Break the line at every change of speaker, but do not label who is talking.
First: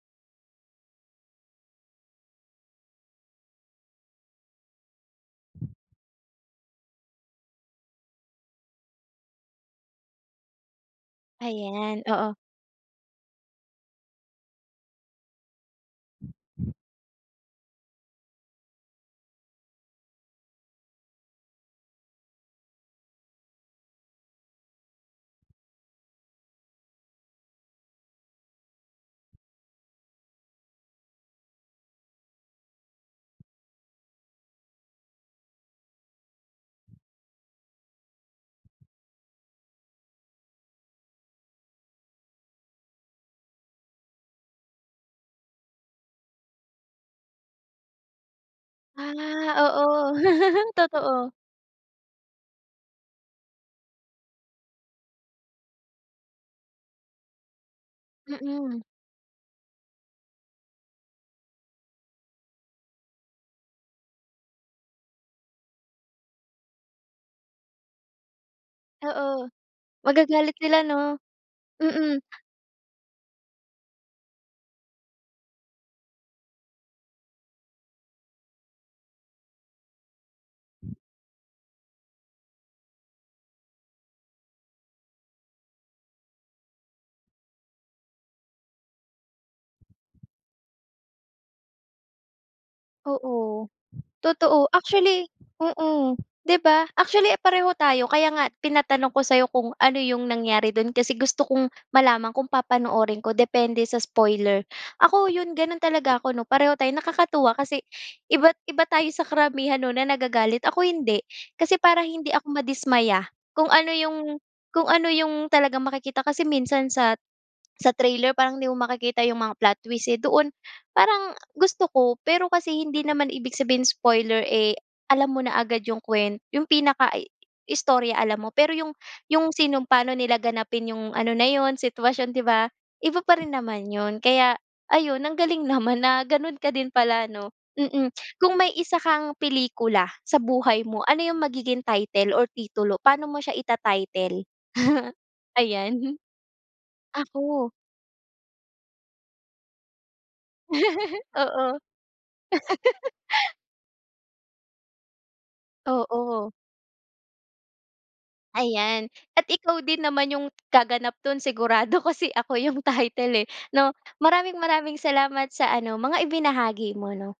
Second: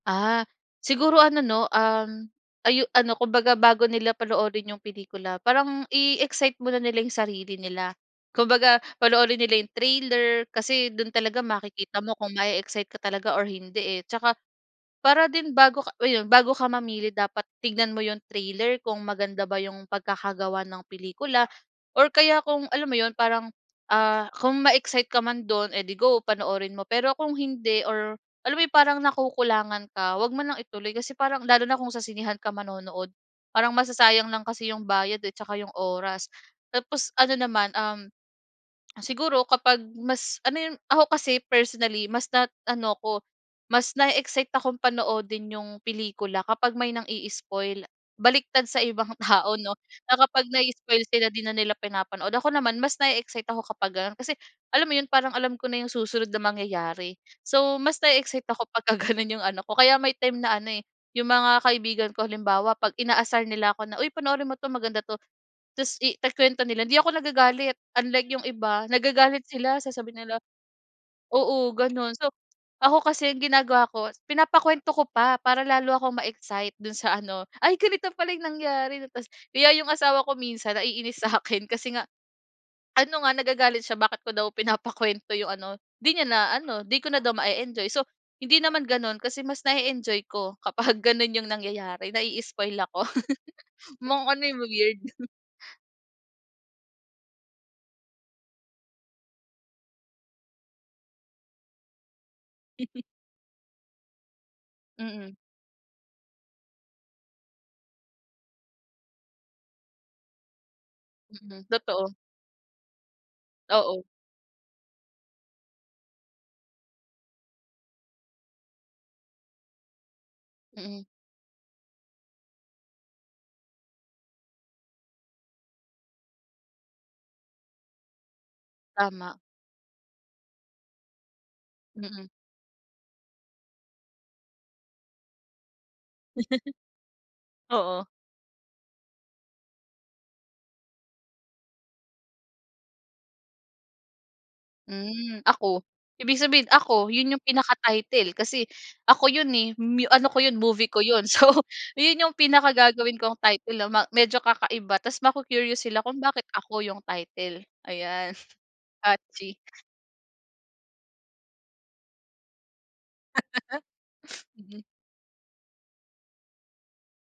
Ah, siguro ano 'no, um, ayu ano, kumbaga bago nila panoorin yung pelikula parang i-excite muna nila yung sarili nila. Kumbaga panoorin nila yung trailer kasi dun talaga makikita
Ayan,
mo
oo.
kung mae-excite ka talaga or hindi, eh. Tsaka para din bago ka ayun bago ka mamili dapat tignan mo yung trailer kung maganda ba yung pagkakagawa ng pelikula or kaya kung alam mo yun, parang, ah, kung ma-excite ka man dun, eh ‘di go, panoorin mo. Pero kung hindi or alam mo yung parang nakukulangan ka, ‘wag mo nang ituloy kasi parang lalo na kung sa sinehan ka manonood, parang masasayang lang kasi yung bayad, eh, tsaka yung oras. Tapos ano naman, um, siguro kapag mas ano yun, ako kasi personally, mas na ano ‘ko, mas nae-excite akong panoodin yung pelikula kapag may nangi-i-spoil. Baliktad sa ibang
Ah,
tao 'no,
oo.
na kapag na-i-spoil
Totoo.
sila, ‘di na nila pinapanood. Ako naman, mas nae-excite ako kapag gano’n kasi alam mo yun, parang alam ko na yung susunod na mangyayari. So mas nae-excite ako
Mm.
pagka gano’n yung ano ko, kaya may time na ano eh, yung mga kaibigan ko halimbawa 'pag inaasar nila ako na, “Uy, panoorin mo 'to. Maganda.” Ta’s iku-kwento nila, hindi ako nagagalit. Unlike yung iba, nagagalit
Oo,
sila. Sasabihin nila
magagalit sila 'no.
oo, ganun.
Mm.
So ako kasi, ang ginagawa ko pinapakwento ko pa para lalo akong ma-excite dun sa ano, “Ay ganito pala yung nangyari 'no.” Ta’s kaya yung asawa ko minsan naiinis sa'kin kasi nga ano nga nagagalit siya, bakit ko daw pinapakwento yung ano, ‘di niya na ano, ‘di ko na daw mae-enjoy. So hindi naman gano'n kasi mas nae-enjoy ko kapag gano'n yung nangyayari, nai-i-spoil ako.
Oo,
Mga ano, yung
totoo.
weird.
Actually, oo 'di ba. Actually, pareho tayo kaya nga tinatanong ko sa’yo kung ano yung nangyari dun kasi gusto kong malaman kung papanoorin ko depende sa spoiler. Ako,
Mm.
yun ganun talaga ako ‘no- pareho tayo- nakakatuwa kasi iba't iba tayo sa karamihan 'no na nagagalit. Ako hindi,
Mm,
kasi para
totoo.
hindi ako madismaya kung ano
Oo.
yung, kung ano yung talagang makikita. Kasi minsan sat sa trailer parang hindi mo makikita yung mga plot twist, eh, doon
Mm.
parang gusto ko. Pero kasi hindi naman ibig sabihin spoiler, eh, alam mo na agad yung kuwen yung pinaka i istorya alam mo pero yung
Tama.
yung sinong paano nila ganapin yung ano na yun
Mm.
sitwasyon 'di ba, iba pa rin naman yun kaya ayun, ang galing naman na ganun ka din pala ‘no.
Oo.
Mm. Kung may isa kang pelikula sa buhay mo, ano yung magiging title or titulo? Pa'no mo siya ita-title?
Hmm. “Ako”-
Ayan.
ibig sabihin ako- yun yung
“Ako.”
pinaka title kasi ako yun eh, myu ano ko yun, movie ko yun. So,
Oo.
ayun yung pinaka gagawin kong title 'no, ma medyo kakaiba ta’s maku-curious sila kung bakit
Oo.
“Ako” yung title, ayan.
Ayan, at
Catchy.
ikaw din naman yung gaganap dun sigurado kasi “Ako” yung title, eh, 'no. Maraming
Mhm.
maraming salamat sa ano, mga ibinahagi mo 'no.